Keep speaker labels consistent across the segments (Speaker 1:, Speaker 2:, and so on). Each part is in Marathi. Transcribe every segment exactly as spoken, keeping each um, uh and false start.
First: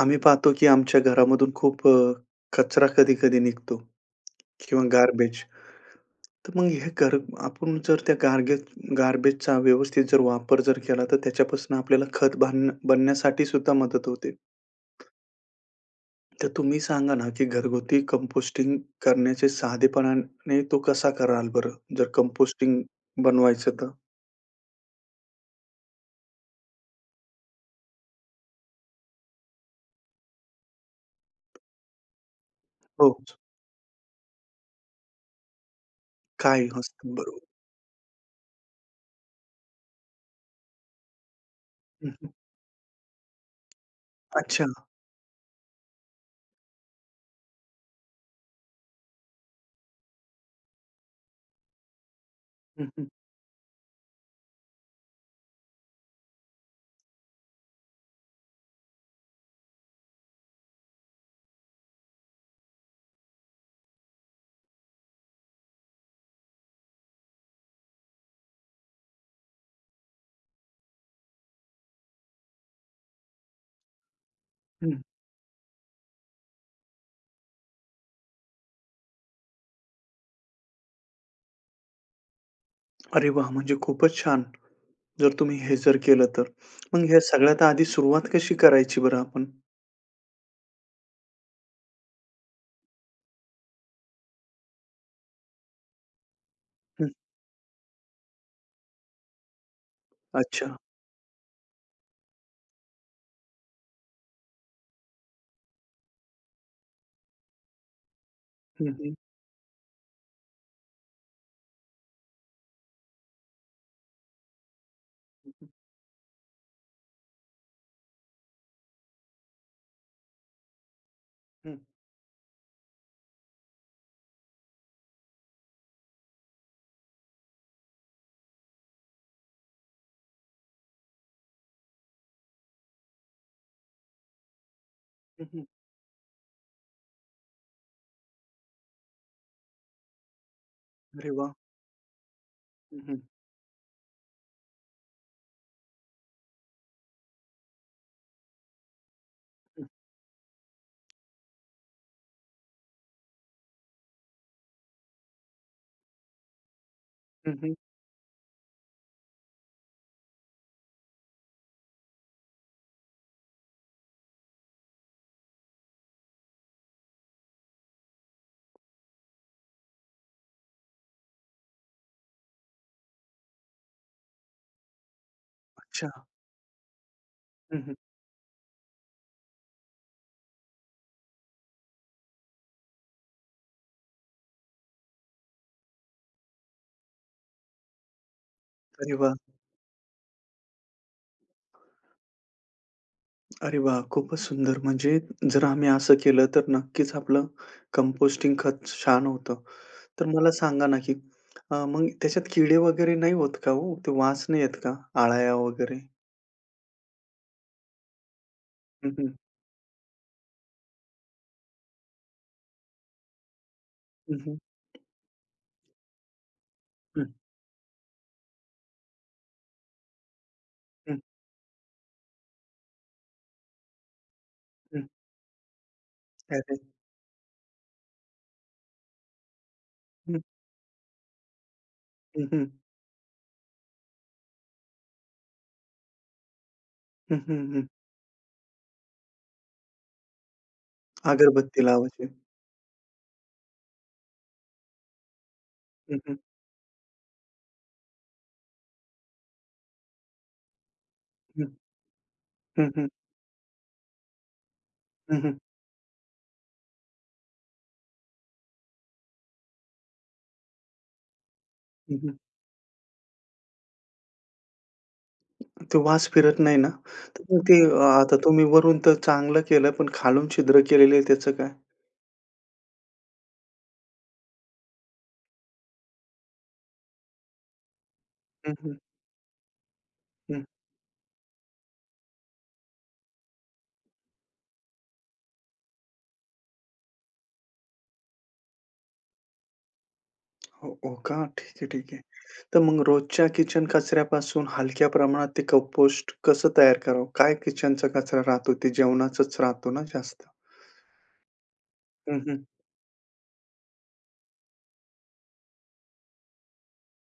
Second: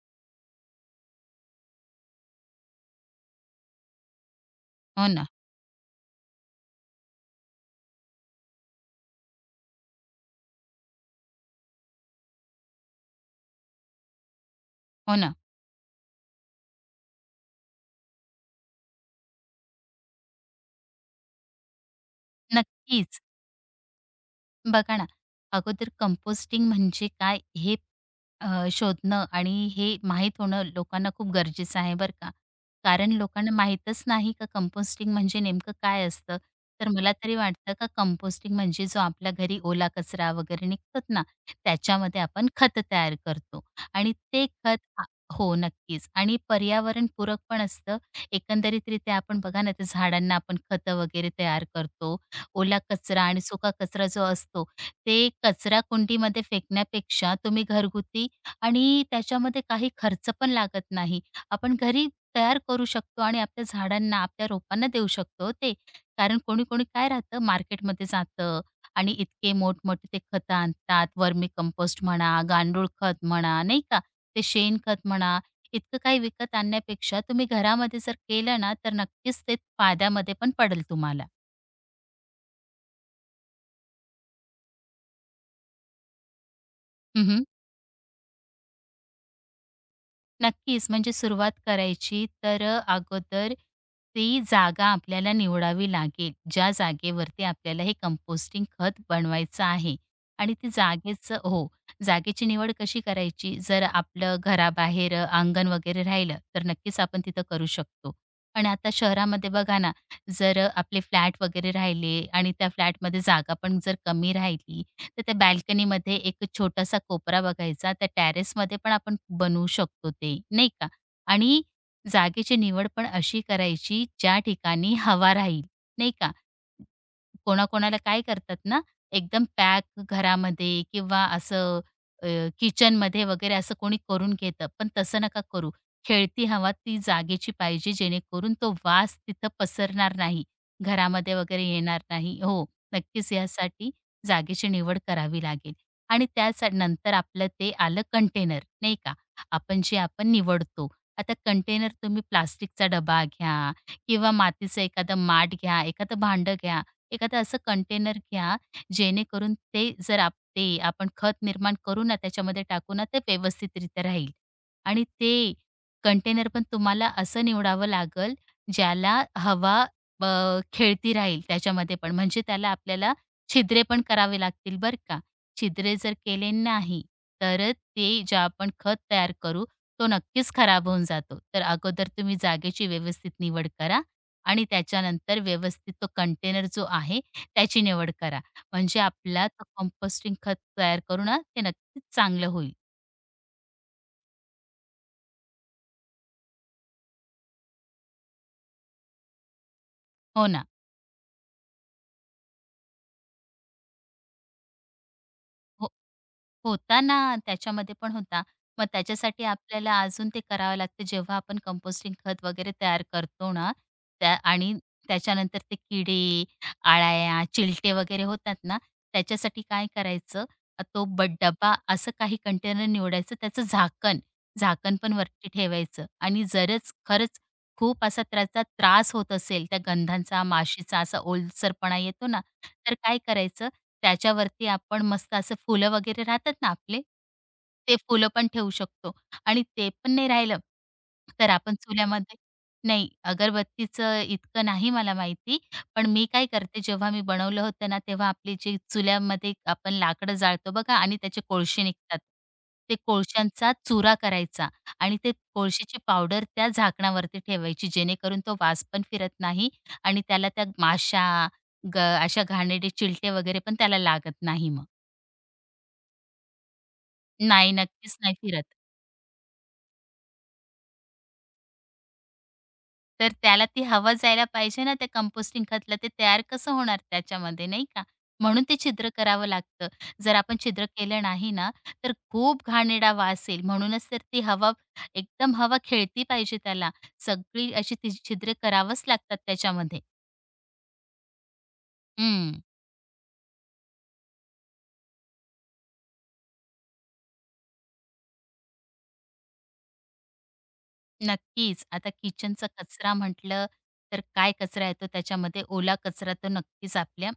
Speaker 1: आम्ही पाहतो, की आमच्या घरामधून खूप अ, कचरा कधी-कधी निघतो किंवा
Speaker 2: हो ना,
Speaker 1: गार्बेज. तर मग हे घर आपण जर त्या गार्गेज गार्बेजचा व्यवस्थित जर वापर जर केला, तर त्याच्यापासून आपल्याला खत बांध बनण्यासाठी सुद्धा मदत होते.
Speaker 2: हो ना.
Speaker 1: तर तुम्ही सांगा ना, की घरगुती कंपोस्टिंग करण्याचे साधेपणाने तो कसा कराल बरं? जर कंपोस्टिंग
Speaker 2: नक्कीच.
Speaker 1: बनवायचं तर?
Speaker 2: बघा ना, अगोदर कंपोस्टिंग म्हणजे काय हे अ, शोधणं आणि हे माहीत होणं लोकांना खूप गरजेचं आहे बरं का. कारण
Speaker 1: हो.
Speaker 2: लोकांना माहीतच नाही का कंपोस्टिंग म्हणजे नेमकं काय असतं.
Speaker 1: काय
Speaker 2: तर मला
Speaker 1: असतं
Speaker 2: तरी
Speaker 1: बरोबर.
Speaker 2: वाटतं का कंपोस्टिंग म्हणजे जो आपल्या घरी ओला कचरा वगैरे निघतात ना,
Speaker 1: हं,
Speaker 2: त्याच्यामध्ये
Speaker 1: हं.
Speaker 2: आपण खत तयार करतो आणि ते
Speaker 1: अच्छा.
Speaker 2: खत आ हो, नक्कीच आणि पर्यावरणपूरक पण असतं. एकंदरीतरीत्या आपण बघा ना, त्या झाडांना आपण खतं वगैरे तयार करतो. ओला
Speaker 1: हं, हं.
Speaker 2: कचरा आणि सुका कचरा जो असतो, ते कचराकुंडीमध्ये फेकण्यापेक्षा तुम्ही घरगुती आणि त्याच्यामध्ये काही खर्च पण लागत नाही. आपण घरी तयार करू शकतो आणि आपल्या झाडांना, आपल्या रोपांना देऊ शकतो हो ते. कारण कोणी-कोणी काय राहतं मार्केटमध्ये जातं आणि इतके मोठमोठे ते खतं आणतात. वर्मी कंपोस्ट म्हणा, गांडूळ खत म्हणा, नाही का? ते
Speaker 1: हं.
Speaker 2: शेणखत म्हणा. इतकं काही विकत आणण्यापेक्षा तुम्ही घरामध्ये जर केलं ना, तर नक्कीच ते फायद्यामध्ये पण पडेल तुम्हाला.
Speaker 1: अरे वाह! म्हणजे खूपच छान. जर तुम्ही हे जर केलं तर. मग ह्या
Speaker 2: हं,
Speaker 1: सगळ्यात आधी सुरुवात कशी करायची बरं आपण?
Speaker 2: नक्कीच. म्हणजे सुरुवात करायची तर अ, अगोदर ती जागा आपल्याला निवडावी लागेल. ज्या
Speaker 1: हं,
Speaker 2: जागेवरती आपल्याला हे कंपोस्टिंग खत बनवायचं आहे आणि ती
Speaker 1: अच्छा.
Speaker 2: जागेचं हो, जागेची निवड कशी करायची? जर आपलं घराबाहेर अ, अंगण वगैरे राहिलं, तर नक्कीच आपण तिथं करू शकतो. पण
Speaker 1: हं,
Speaker 2: आता
Speaker 1: हं,
Speaker 2: शहरामध्ये बघा ना, जर आपले फ्लॅट वगैरे राहिले आणि त्या फ्लॅटमध्ये जागा पण जर कमी राहिली तर त्या
Speaker 1: हं,
Speaker 2: बाल्कनीमध्ये एक छोटासा कोपरा बघायचा. त्या टेरेसमध्ये पण आपण बनवू शकतो ते, नाही का? आणि
Speaker 1: हं,
Speaker 2: जागेची निवड पण अशी करायची ज्या ठिकाणी हवा राहील, नाही का? कोणाकोणाला काय करतात ना, एकदम पॅक घरामध्ये किंवा असं अ, किचनमध्ये वगैरे असं कोणी करून घेतं. पण तसं नका
Speaker 1: हं, हं.
Speaker 2: करू. खेळती हवा ती जागेची पाहिजे जेणेकरून तो वास तिथं पसरणार नाही.
Speaker 1: अरे
Speaker 2: घरामध्ये
Speaker 1: वाह!
Speaker 2: वगैरे येणार नाही. हो,
Speaker 1: हं, हं,
Speaker 2: नक्कीच यासाठी जागेची निवड करावी लागेल. आणि त्याच नंतर आपलं ते आलं कंटेनर, नाही का? आपण
Speaker 1: हं,
Speaker 2: जे आपण निवडतो. आता कंटेनर तुम्ही प्लास्टिकचा डबा घ्या किंवा मातीचं एखादं माठ घ्या, एखादं भांडं घ्या. एखादं
Speaker 1: हं,
Speaker 2: असं
Speaker 1: हं.
Speaker 2: कंटेनर घ्या, जेणेकरून ते जर आप ते आपण खत निर्माण करू ना, त्याच्यामध्ये टाकू ना, ते व्यवस्थितरित्या राहील. आणि ते कंटेनर पण तुम्हाला असं निवडावं लागेल, ज्याला हवा अ, खेळती राहील त्याच्यामध्ये पण. म्हणजे त्याला आपल्याला छिद्रे पण करावे लागतील बरं का. छिद्रे
Speaker 1: अच्छा.
Speaker 2: जर केले नाही, तर
Speaker 1: हं, हं.
Speaker 2: ते जे आपण खत तयार करू, तो नक्कीच खराब होऊन जातो. तर अगोदर तुम्ही जागेची व्यवस्थित निवड करा आणि त्याच्यानंतर व्यवस्थित तो कंटेनर जो आहे त्याची निवड करा. म्हणजे
Speaker 1: अरे वाह!
Speaker 2: आपला तो कंपोस्टिंग खत तयार करू ना, ते नक्कीच चांगलं होईल.
Speaker 1: अरे वाह! खूपच सुंदर. म्हणजे जर आम्ही असं केलं तर नक्कीच आपलं कंपोस्टिंग खत छान होतं. तर
Speaker 2: हो
Speaker 1: मला
Speaker 2: ना?
Speaker 1: सांगा ना, की अ, मग त्याच्यात किडे वगैरे नाही होत का हो? ते वास नाही येत का? अळ्या वगैरे?
Speaker 2: होता ना, त्याच्यामध्ये पण होता. मग
Speaker 1: हं, हं,
Speaker 2: त्याच्यासाठी आपल्याला अजून ते करावं लागतं जेव्हा आपण कंपोस्टिंग खत वगैरे तयार करतो ना, त्या
Speaker 1: हं, हं,
Speaker 2: आणि त्याच्यानंतर ते किडे,
Speaker 1: हं,
Speaker 2: अळ्या, चिलटे वगैरे होतात ना, त्याच्यासाठी काय करायचं, अ, तो
Speaker 1: हं,
Speaker 2: ब डब्बा असं काही कंटेनर निवडायचं, त्याचं झाकण, झाकण
Speaker 1: हं.
Speaker 2: पण वरती ठेवायचं आणि
Speaker 1: अरे!
Speaker 2: जरच खरंच खूप असा त्याचा त्रास होत असेल, त्या
Speaker 1: हं,
Speaker 2: गंधांचा, माशीचा असा ओलसरपणा येतो ना,
Speaker 1: हं, हं,
Speaker 2: तर काय करायचं, त्याच्यावरती आपण मस्त असं फुलं वगैरे राहतात ना आपले,
Speaker 1: हं, हं, हं.
Speaker 2: ते फुलं पण ठेवू शकतो आणि ते पण नाही राहिलं, तर आपण
Speaker 1: अगरबत्ती लावायची.
Speaker 2: चुल्यामध्ये नाही, अगरबत्तीचं इतकं नाही मला माहिती, पण
Speaker 1: हं,
Speaker 2: मी
Speaker 1: हं,
Speaker 2: काय करते जेव्हा मी बनवलं होतं ना, तेव्हा आपली जी चुल्यामध्ये आपण लाकडं जाळतो बघा आणि त्याचे
Speaker 1: हं,
Speaker 2: कोळसे निघतात.
Speaker 1: हं,
Speaker 2: ते
Speaker 1: हं,
Speaker 2: कोळशांचा चुरा करायचा आणि ते
Speaker 1: हं, हं,
Speaker 2: कोळशाची पावडर त्या झाकणावरती ठेवायची, जेणेकरून तो वास पण फिरत नाही आणि त्याला त्या माशा ग
Speaker 1: हं, हं.
Speaker 2: अशा घाणेरडे चिलटे वगैरे पण त्याला लागत नाही मग.
Speaker 1: तो वास फिरत नाही ना? तर मग
Speaker 2: नाही,
Speaker 1: ते अ,
Speaker 2: नक्कीच नाही
Speaker 1: आता तुम्ही
Speaker 2: फिरत.
Speaker 1: वरून तर चांगलं केलं, पण खालून छिद्र केलेलं आहे त्याचं काय?
Speaker 2: तर त्याला ती हवा जायला पाहिजे ना त्या कंपोस्टिंग खतला. ते तयार कसं होणार त्याच्यामध्ये नाही का? म्हणून
Speaker 1: हं,
Speaker 2: ते
Speaker 1: हं,
Speaker 2: छिद्र करावं लागतं. जर आपण
Speaker 1: हं.
Speaker 2: छिद्र केलं नाही ना, तर खूप घाणेरडा वास येईल. म्हणूनच तर ती हवा एकदम हवा खेळती पाहिजे त्याला. सगळी अशी ती छिद्रे करावंच लागतात त्याच्यामध्ये.
Speaker 1: हो, हो का? ठीक आहे, ठीक आहे.
Speaker 2: हं,
Speaker 1: तर मग रोजच्या किचन कचऱ्यापासून हलक्या प्रमाणात ते कंपोस्ट कसं तयार करावं? काय किचनचा कचरा राहतो? ते जेवणाचाच राहतो ना जास्त.
Speaker 2: नक्कीच. आता
Speaker 1: हं, हं,
Speaker 2: किचनचा कचरा म्हटलं, तर काय कचरा येतो त्याच्यामध्ये? ओला कचरा तर नक्कीच आपल्या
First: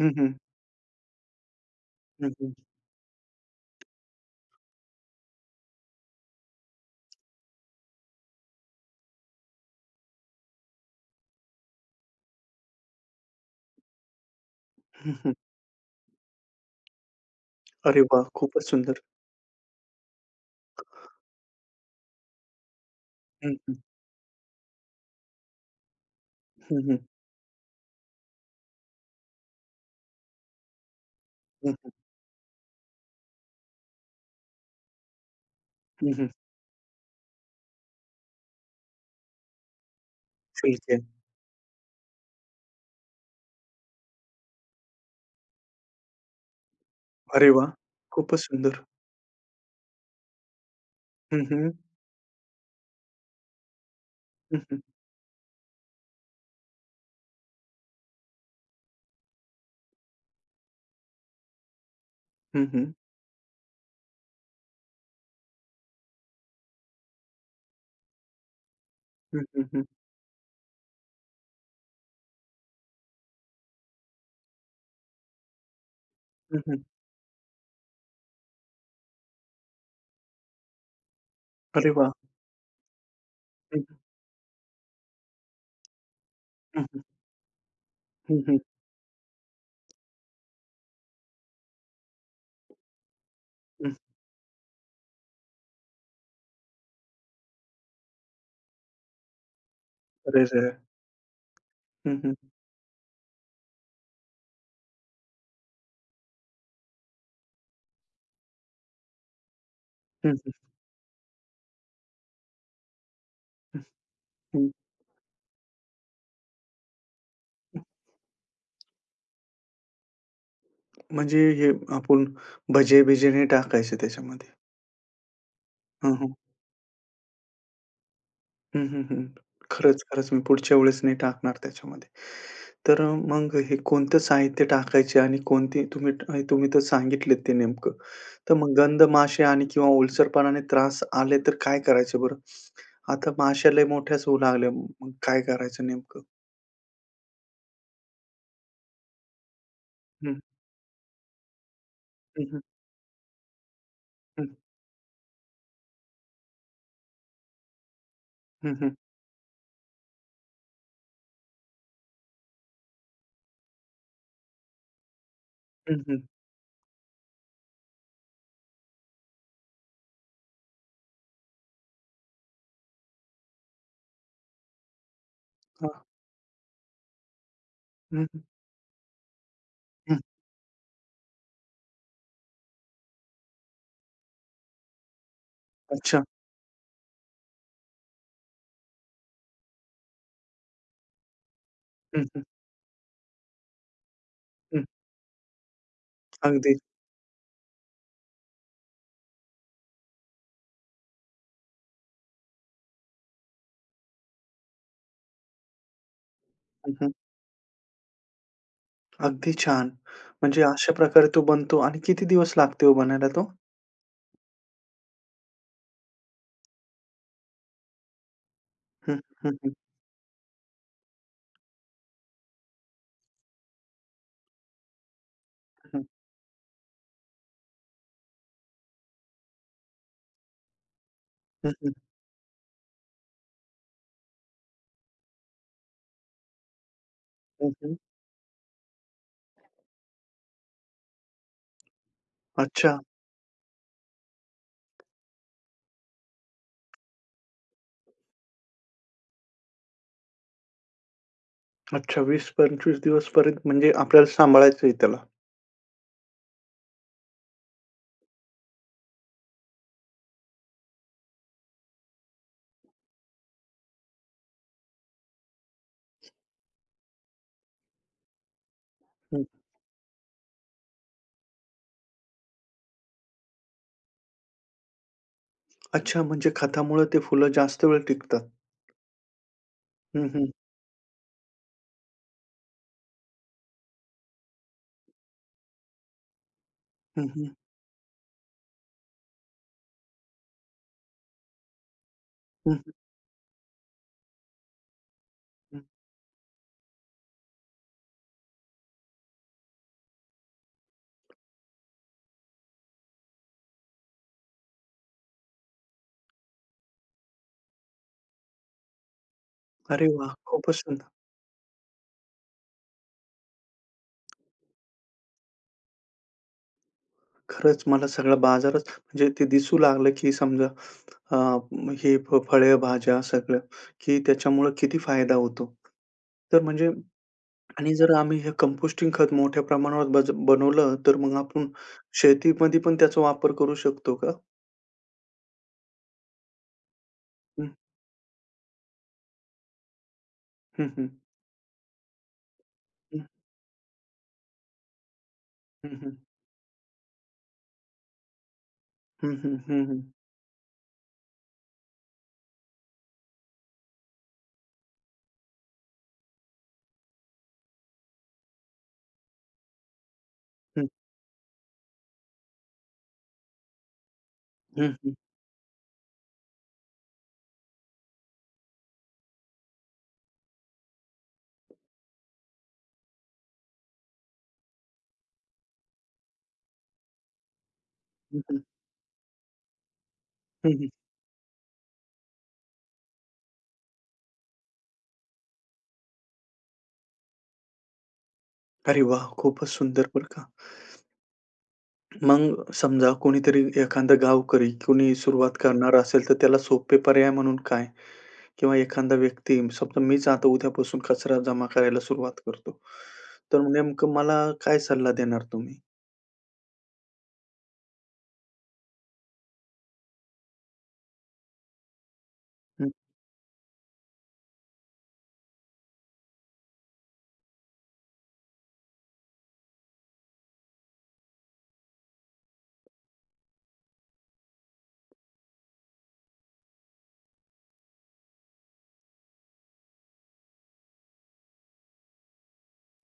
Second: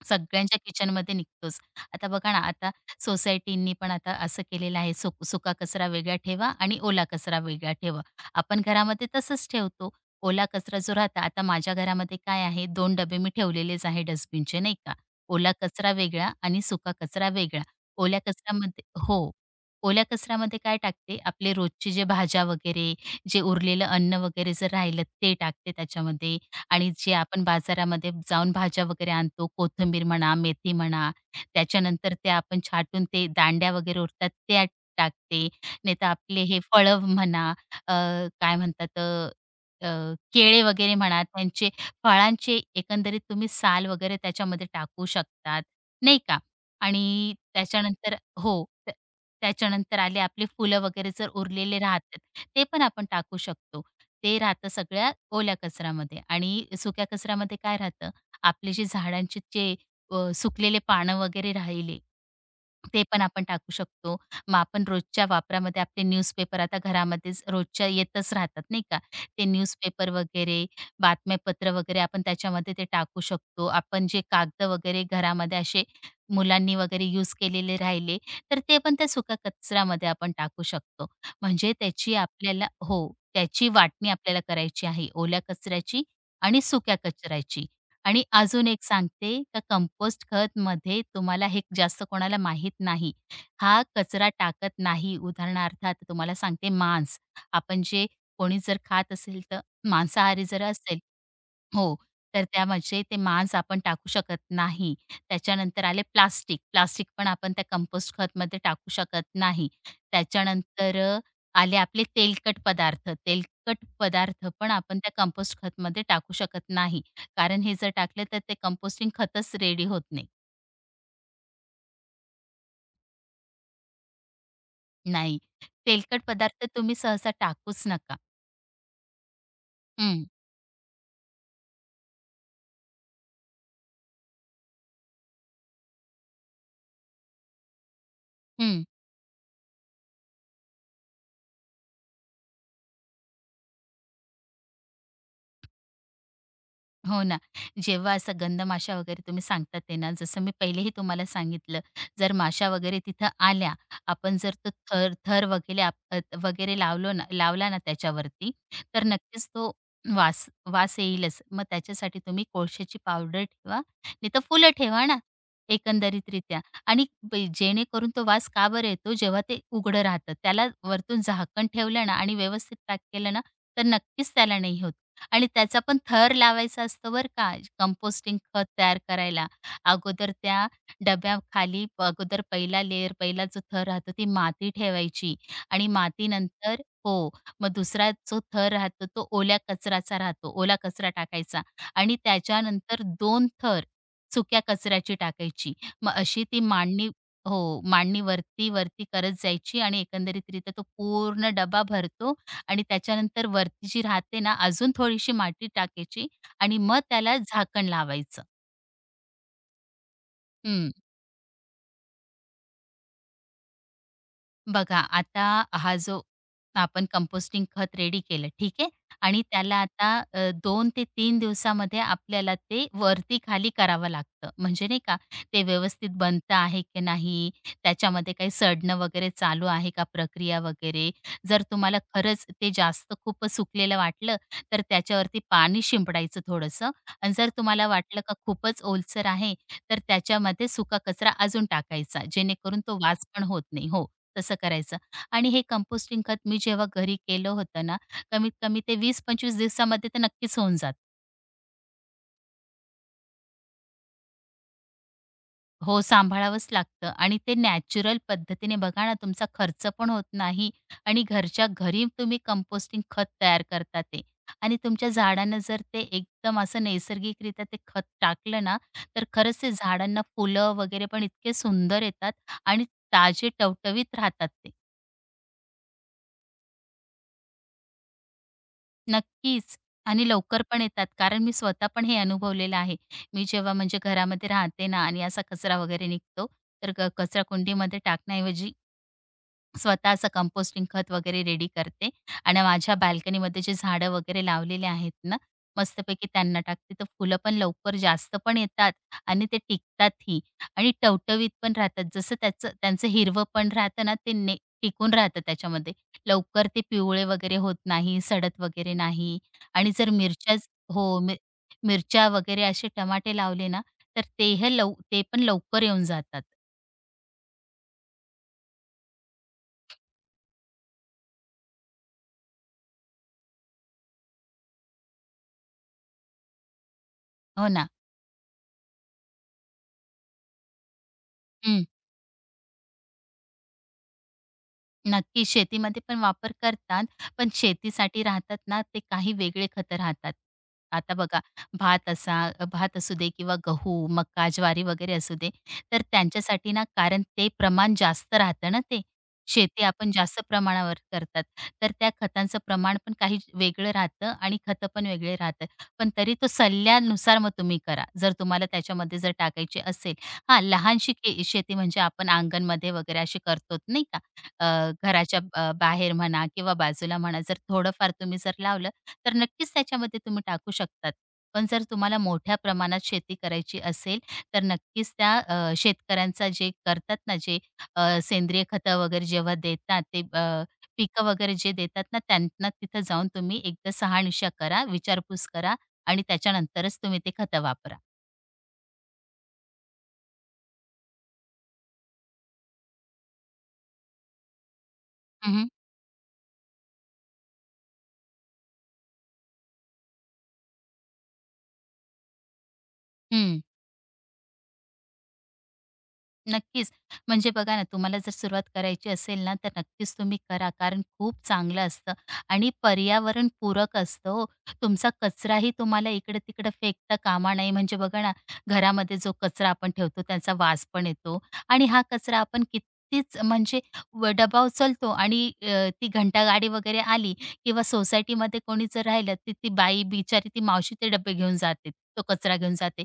Speaker 1: हं, हं,
Speaker 2: सगळ्यांच्या किचनमध्ये निघतोच. आता
Speaker 1: हं,
Speaker 2: बघा ना,
Speaker 1: हं,
Speaker 2: आता सोसायटींनी पण आता असं केलेलं आहे, सुक सुका कचरा वेगळा ठेवा आणि ओला कचरा वेगळा ठेवा. आपण घरामध्ये तसंच ठेवतो. ओला कचरा जो राहता आता माझ्या घरामध्ये काय आहे, दोन डबे मी ठेवलेलेच आहे डस्टबिनचे नाही का.
Speaker 1: हं, हं.
Speaker 2: ओला कचरा वेगळा आणि सुका कचरा वेगळा.
Speaker 1: अरे
Speaker 2: ओल्या
Speaker 1: वाह! खूपच
Speaker 2: कचऱ्यामध्ये
Speaker 1: सुंदर.
Speaker 2: हो. ओल्या कचऱ्यामध्ये काय टाकते, आपले रोजचे जे भाज्या वगैरे, जे
Speaker 1: हं, हं,
Speaker 2: उरलेलं अन्न वगैरे जर राहिलं ते टाकते त्याच्यामध्ये.
Speaker 1: हं,
Speaker 2: आणि
Speaker 1: हं,
Speaker 2: जे आपण बाजारामध्ये जाऊन भाज्या वगैरे आणतो, कोथिंबीर म्हणा, मेथी म्हणा,
Speaker 1: हं, हं,
Speaker 2: त्याच्यानंतर ते आपण छाटून ते दांड्या वगैरे उरतात त्या टाकते. नाहीतर
Speaker 1: हं, हं.
Speaker 2: आपले हे फळं म्हणा, अ, काय म्हणतात अ, अ, केळे
Speaker 1: ठीक
Speaker 2: वगैरे
Speaker 1: आहे.
Speaker 2: म्हणा, त्यांचे फळांचे एकंदरीत तुम्ही साल वगैरे त्याच्यामध्ये टाकू शकतात, नाही का? आणि
Speaker 1: अरे वाह!
Speaker 2: त्याच्यानंतर
Speaker 1: खूपच
Speaker 2: हो,
Speaker 1: सुंदर.
Speaker 2: त्या त्याच्यानंतर आले आपले फुलं वगैरे जर
Speaker 1: हं, हं.
Speaker 2: उरलेले राहतात, ते पण आपण टाकू शकतो. ते
Speaker 1: हं,
Speaker 2: राहतं
Speaker 1: हं.
Speaker 2: सगळ्या ओल्या कचऱ्यामध्ये आणि सुक्या कचऱ्यामध्ये काय राहतं आपले जे झाडांचे जे अ, सुकलेले पानं वगैरे राहिले
Speaker 1: हं, हं.
Speaker 2: ते पण आपण टाकू शकतो. मग आपण रोजच्या वापरामध्ये आपले न्यूजपेपर आता घरामध्येच रोजच्या येतच राहतात नाही का.
Speaker 1: हं,
Speaker 2: ते
Speaker 1: हं, हं.
Speaker 2: न्यूजपेपर वगैरे, बातमीपत्र वगैरे आपण त्याच्यामध्ये ते टाकू शकतो. आपण जे कागद वगैरे घरामध्ये असे
Speaker 1: हं,
Speaker 2: मुलांनी
Speaker 1: हं.
Speaker 2: वगैरे यूज केलेले राहिले, तर ते पण त्या सुका कचऱ्यामध्ये आपण टाकू शकतो. म्हणजे
Speaker 1: अरे वाह!
Speaker 2: त्याची आपल्याला हो, त्याची
Speaker 1: हं, हं.
Speaker 2: वाटणी आपल्याला करायची आहे. ओल्या कचऱ्याची आणि
Speaker 1: हं,
Speaker 2: सुक्या
Speaker 1: हं.
Speaker 2: कचऱ्याची. आणि
Speaker 1: हं, हं.
Speaker 2: अजून एक सांगते, का कंपोस्ट खत खतमध्ये तुम्हाला हे जास्त कोणाला माहीत नाही. हा कचरा टाकत नाही. उदाहरणार्थ आता तुम्हाला सांगते मांस. आपण जे कोणी जर खात असेल तर
Speaker 1: अरे
Speaker 2: मांसाहारी जर
Speaker 1: रे!
Speaker 2: असेल, हो.
Speaker 1: हं, हं.
Speaker 2: तर त्यामध्ये ते मांस आपण टाकू शकत नाही. त्याच्यानंतर आले प्लास्टिक. प्लास्टिक पण आपण त्या कंपोस्ट खतमध्ये टाकू शकत नाही.
Speaker 1: हं, हं.
Speaker 2: त्याच्यानंतर अ, आले आपले तेलकट पदार्थ.
Speaker 1: हं,
Speaker 2: तेलकट पदार्थ
Speaker 1: हं.
Speaker 2: पण आपण त्या कंपोस्ट खतमध्ये टाकू शकत नाही. कारण हे जर टाकले तर ते कंपोस्टिंग खतच रेडी होत नाही.
Speaker 1: म्हणजे हे आपण भजे-बिजे नाही टाकायचे त्याच्यामध्ये.
Speaker 2: नाही.
Speaker 1: हं,
Speaker 2: तेलकट
Speaker 1: हं.
Speaker 2: पदार्थ तुम्ही सहसा टाकूच नका.
Speaker 1: हं, हं, हं. खरंच,
Speaker 2: हं,
Speaker 1: खरंच मी पुढच्या वेळेस नाही टाकणार त्याच्यामध्ये. तर अ, मग हे कोणतं साहित्य टाकायचे आणि कोणते तुम्ही अ, तुम्ही तर सांगितलेत ते नेमकं. तर मग
Speaker 2: हं.
Speaker 1: गंध, माशे आणि किंवा ओलसरपणाने त्रास आले तर काय करायचं बरं? आता माश्या लय मोठ्याच होऊ लागल्या. मग काय करायचं नेमकं?
Speaker 2: हो ना. जेव्हा असं गंध माशा वगैरे तुम्ही सांगतात ते ना,
Speaker 1: हं,
Speaker 2: जसं मी पहिलेही तुम्हाला सांगितलं, जर
Speaker 1: हं, हं,
Speaker 2: माशा वगैरे तिथं आल्या, आपण
Speaker 1: हं,
Speaker 2: जर तो थर थर वगैरे आप अ, वगैरे लावलो ना लावला ना त्याच्यावरती,
Speaker 1: हं, हं,
Speaker 2: तर नक्कीच तो वास वास येईलच. मग त्याच्यासाठी तुम्ही कोळशाची पावडर ठेवा, नाही तर फुलं ठेवा ना,
Speaker 1: हं, हं.
Speaker 2: एकंदरीतरित्या. आणि ब जेणेकरून तो वास का बरं येतो, जेव्हा ते उघडं राहतं, त्याला वरतून झाकण ठेवलं ना आणि व्यवस्थित पॅक केलं ना, तर नक्कीच त्याला नाही होत. आणि त्याचा
Speaker 1: हां.
Speaker 2: पण थर लावायचा असतो बरं का,
Speaker 1: हं,
Speaker 2: कंपोस्टिंग
Speaker 1: हं,
Speaker 2: खत तयार करायला.
Speaker 1: हं.
Speaker 2: अगोदर त्या डब्याखाली प- अगोदर पहिला लेयर, पहिला जो थर राहतो ती माती ठेवायची आणि
Speaker 1: अच्छा.
Speaker 2: मातीनंतर हो, मग दुसरा जो थर राहतो तो ओल्या कचराचा राहतो, ओला कचरा टाकायचा आणि
Speaker 1: हं, हं,
Speaker 2: त्याच्यानंतर दोन थर सुक्या
Speaker 1: हं.
Speaker 2: कचऱ्याची टाकायची. मग अशी ती
Speaker 1: अगदी.
Speaker 2: मांडणी हो, मांडणी वरती-वरती करत जायची आणि एकंदरीतरित्या तो पूर्ण डबा भरतो आणि त्याच्यानंतर वरती जी राहते ना, अजून थोडीशी माती टाकायची आणि
Speaker 1: हं,
Speaker 2: मग
Speaker 1: हं.
Speaker 2: त्याला झाकण लावायचं.
Speaker 1: अगदी छान. म्हणजे अशा
Speaker 2: हं.
Speaker 1: प्रकारे तो बनतो आणि किती दिवस लागते हो बनायला तो?
Speaker 2: बघा आता हा जो आपण कंपोस्टिंग खत रेडी केलं ठीक आहे
Speaker 1: हं,
Speaker 2: आणि
Speaker 1: हं, हं,
Speaker 2: त्याला आता अ, दोन ते तीन दिवसामध्ये आपल्याला ते वरती खाली करावं लागतं. म्हणजे नाही का ते
Speaker 1: हं.
Speaker 2: व्यवस्थित बनतं आहे की नाही, त्याच्यामध्ये काही सडणं वगैरे चालू आहे का प्रक्रिया वगैरे. जर
Speaker 1: हं, हं.
Speaker 2: तुम्हाला खरंच ते जास्त खूपच सुकलेलं वाटलं तर त्याच्यावरती पाणी शिंपडायचं थोडंसं आणि जर
Speaker 1: हं,
Speaker 2: तुम्हाला
Speaker 1: हं.
Speaker 2: वाटलं का खूपच ओलसर आहे तर त्याच्यामध्ये सुका कचरा अजून टाकायचा जेणेकरून
Speaker 1: अच्छा,
Speaker 2: तो वास पण होत नाही. हो. तसं करायचं. आणि हे कंपोस्टिंग खत मी जेव्हा घरी केलं होतं ना, कमीत कमी ते वीस ते पंचवीस दिवसामध्ये ते नक्कीच होऊन जातं.
Speaker 1: अच्छा वीस ते पंचवीस दिवसपर्यंत म्हणजे आपल्याला सांभाळायचं आहे त्याला.
Speaker 2: हो, सांभाळावंच लागतं आणि ते नॅचरल पद्धतीने बघा ना, तुमचा खर्च पण होत नाही आणि घरच्या घरी तुम्ही कंपोस्टिंग खत तयार करता ते. आणि तुमच्या झाडांना जर ते एकदम असं नैसर्गिकरित्या ते खत टाकलं ना, तर
Speaker 1: हं.
Speaker 2: खरंच ते झाडांना फुलं वगैरे पण इतके सुंदर येतात आणि ताजे टवटवीत राहतात ते.
Speaker 1: अच्छा म्हणजे खतामुळे ते फुलं जास्त वेळ टिकतात.
Speaker 2: नक्कीच. आणि
Speaker 1: हं, हं.
Speaker 2: लवकर पण येतात. कारण मी स्वतः पण हे अनुभवलेलं आहे. मी जेव्हा म्हणजे घरामध्ये राहते ना आणि असा कचरा वगैरे निघतो, तर क
Speaker 1: हं, हं.
Speaker 2: कचराकुंडीमध्ये टाकण्याऐवजी स्वतः असं कंपोस्टिंग खत वगैरे रेडी करते आणि
Speaker 1: हं, हं,
Speaker 2: माझ्या बाल्कनीमध्ये जे झाडं वगैरे लावलेले आहेत ना,
Speaker 1: हं.
Speaker 2: मस्तपैकी त्यांना टाकते. तर फुलं पण लवकर जास्त पण येतात आणि ते टिकतातही आणि टवटवीत पण राहतात. जसं त्याचं त्यांचं हिरवं पण राहतं ना, ते ने टिकून राहतं त्याच्यामध्ये. लवकर ते पिवळे वगैरे होत नाही, सडत वगैरे नाही आणि
Speaker 1: अरे
Speaker 2: जर
Speaker 1: वाह!
Speaker 2: मिरच्याच
Speaker 1: खूपच सुंदर.
Speaker 2: हो, मि मिरच्या वगैरे असे टमाटे लावले ना, तर ते हे लव ते पण लवकर येऊन जातात.
Speaker 1: खरंच मला सगळा बाजारच म्हणजे ते दिसू लागलं, की समजा अ, हे फ फळे, भाज्या सगळं, की त्याच्यामुळे किती फायदा होतो. तर म्हणजे
Speaker 2: हो ना.
Speaker 1: आणि जर आम्ही हे कंपोस्टिंग खत मोठ्या प्रमाणावर बज बनवलं, तर मग आपण शेतीमध्ये पण त्याचा वापर करू शकतो का?
Speaker 2: नक्की शेतीमध्ये पण वापर करतात, पण
Speaker 1: हं.
Speaker 2: शेतीसाठी राहतात ना, ते काही वेगळे खत राहतात.
Speaker 1: हं, हं.
Speaker 2: आता बघा भात असा भात असू दे किंवा गहू, मका, ज्वारी वगैरे असू दे,
Speaker 1: हं,
Speaker 2: तर
Speaker 1: हं.
Speaker 2: त्यांच्यासाठी ना कारण ते प्रमाण जास्त राहतं ना ते.
Speaker 1: हं, हं,
Speaker 2: शेती
Speaker 1: हं, हं.
Speaker 2: आपण जास्त प्रमाणावर करतात, तर त्या खतांचं प्रमाण पण काही वेगळं राहतं आणि खतं पण वेगळे राहतात. पण तरी तो सल्ल्यानुसार मग तुम्ही करा. जर तुम्हाला त्याच्यामध्ये जर टाकायची असेल. हां,
Speaker 1: हं,
Speaker 2: लहानशी के शेती म्हणजे आपण अंगणमध्ये वगैरे अशी करतो नाही अ,
Speaker 1: हं, हं,
Speaker 2: घराच्या अ, बाहेर म्हणा किंवा बाजूला म्हणा, जर थोडंफार तुम्ही जर लावलं, तर नक्कीच त्याच्यामध्ये तुम्ही टाकू शकतात. पण जर तुम्हाला मोठ्या प्रमाणात शेती करायची असेल, तर नक्कीच त्या अ, शेतकऱ्यांचा जे करतात ना, जे अ,
Speaker 1: हं, हं,
Speaker 2: सेंद्रिय खतं वगैरे जेव्हा देतात, ते अ,
Speaker 1: हं, हं.
Speaker 2: पिकं वगैरे जे देतात ना, त्यांना तिथं जाऊन तुम्ही एकदा शहानिशा करा, विचारपूस करा आणि त्याच्यानंतरच तुम्ही ते खतं वापरा.
Speaker 1: अरे वाह! खूपच सुंदर बरं का. मग समजा कोणीतरी एखादा गावकरी कोणी सुरुवात
Speaker 2: हं,
Speaker 1: करणार असेल, तर त्याला सोपे पर्याय म्हणून काय? किंवा एखादा व्यक्ती समजा मीच आता उद्यापासून कचरा जमा करायला सुरुवात करतो.
Speaker 2: हं.
Speaker 1: तर नेमकं मला काय सल्ला देणार तुम्ही?
Speaker 2: नक्कीच. म्हणजे बघा ना, तुम्हाला जर सुरुवात करायची असेल ना, तर नक्कीच तुम्ही करा. कारण खूप चांगलं असतं आणि
Speaker 1: हं,
Speaker 2: पर्यावरण पूरक असतं हो. तुमचा कचराही तुम्हाला इकडं-तिकडं फेकता कामा नये. म्हणजे बघा ना, घरामध्ये जो कचरा आपण ठेवतो त्याचा वास पण येतो आणि हा कचरा आपण कितीच म्हणजे व डबा उचलतो आणि अ, ती घंटागाडी वगैरे आली किंवा सोसायटीमध्ये कोणी जर राहिलं, तर ती बाई बिचारी ती मावशी ते डब्बे घेऊन जाते, तो कचरा घेऊन जाते.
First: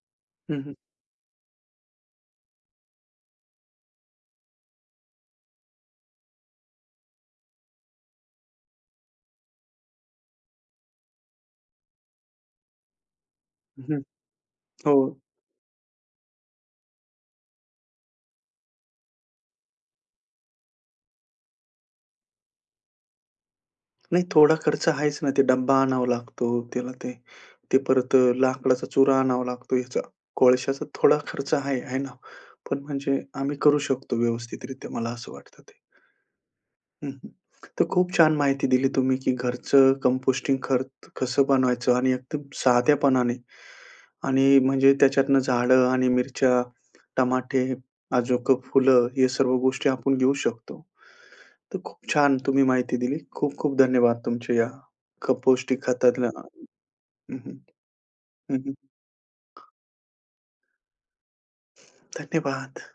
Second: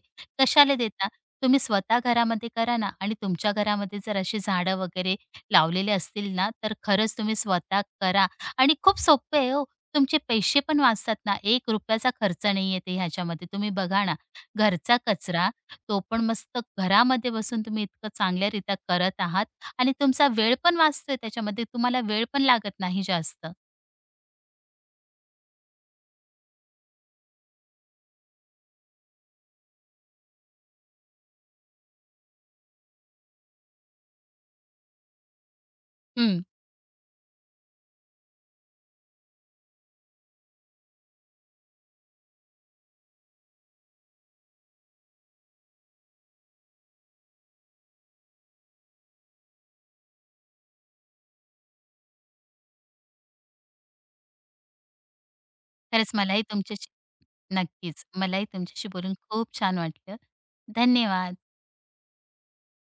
Speaker 1: हं,
Speaker 2: कशाला देता? तुम्ही स्वतः घरामध्ये करा ना आणि तुमच्या घरामध्ये जर अशी झाडं वगैरे लावलेले असतील ना, तर खरंच तुम्ही स्वतः करा आणि खूप सोपं आहे हो. तुमचे पैसे पण वाचतात ना, एक चा खर्च नाही येत आहे ह्याच्यामध्ये. तुम्ही
Speaker 1: हं, हं.
Speaker 2: बघा ना,
Speaker 1: हो.
Speaker 2: घरचा कचरा तो पण मस्त घरामध्ये बसून तुम्ही इतकं चांगल्यारीत्या करत आहात आणि तुमचा वेळ पण वाचतोय त्याच्यामध्ये. तुम्हाला वेळ पण लागत नाही जास्त.
Speaker 1: नाही थोडा खर्च आहेच ना. ते डब्बा आणावा लागतो. त्याला ते ते परत अ, लाकडाचा चुरा आणावा लागतो ह्याचा. कोळशाचा थोडा खर्च आहे, आहे ना. पण म्हणजे आम्ही करू शकतो व्यवस्थितरित्या मला असं वाटतं ते.
Speaker 2: हं,
Speaker 1: हं, हं. तर खूप छान माहिती दिली तुम्ही, की घरचं कंपोस्टिंग खत कसं बनवायचं आणि एकदम साध्यापणाने आणि म्हणजे त्याच्यातनं झाडं आणि मिरच्या, टमाटे, अजोक फुलं हे सर्व गोष्टी आपण घेऊ शकतो. तर खूप छान तुम्ही माहिती दिली. खूप खूप धन्यवाद तुमच्या या कंपोस्टिंग
Speaker 2: खरंच
Speaker 1: खतातल्या
Speaker 2: मलाही तुमच्याशी
Speaker 1: हं, हं.
Speaker 2: नक्कीच. मलाही
Speaker 1: हं, हं.
Speaker 2: तुमच्याशी बोलून खूप छान वाटलं. धन्यवाद.
Speaker 1: धन्यवाद.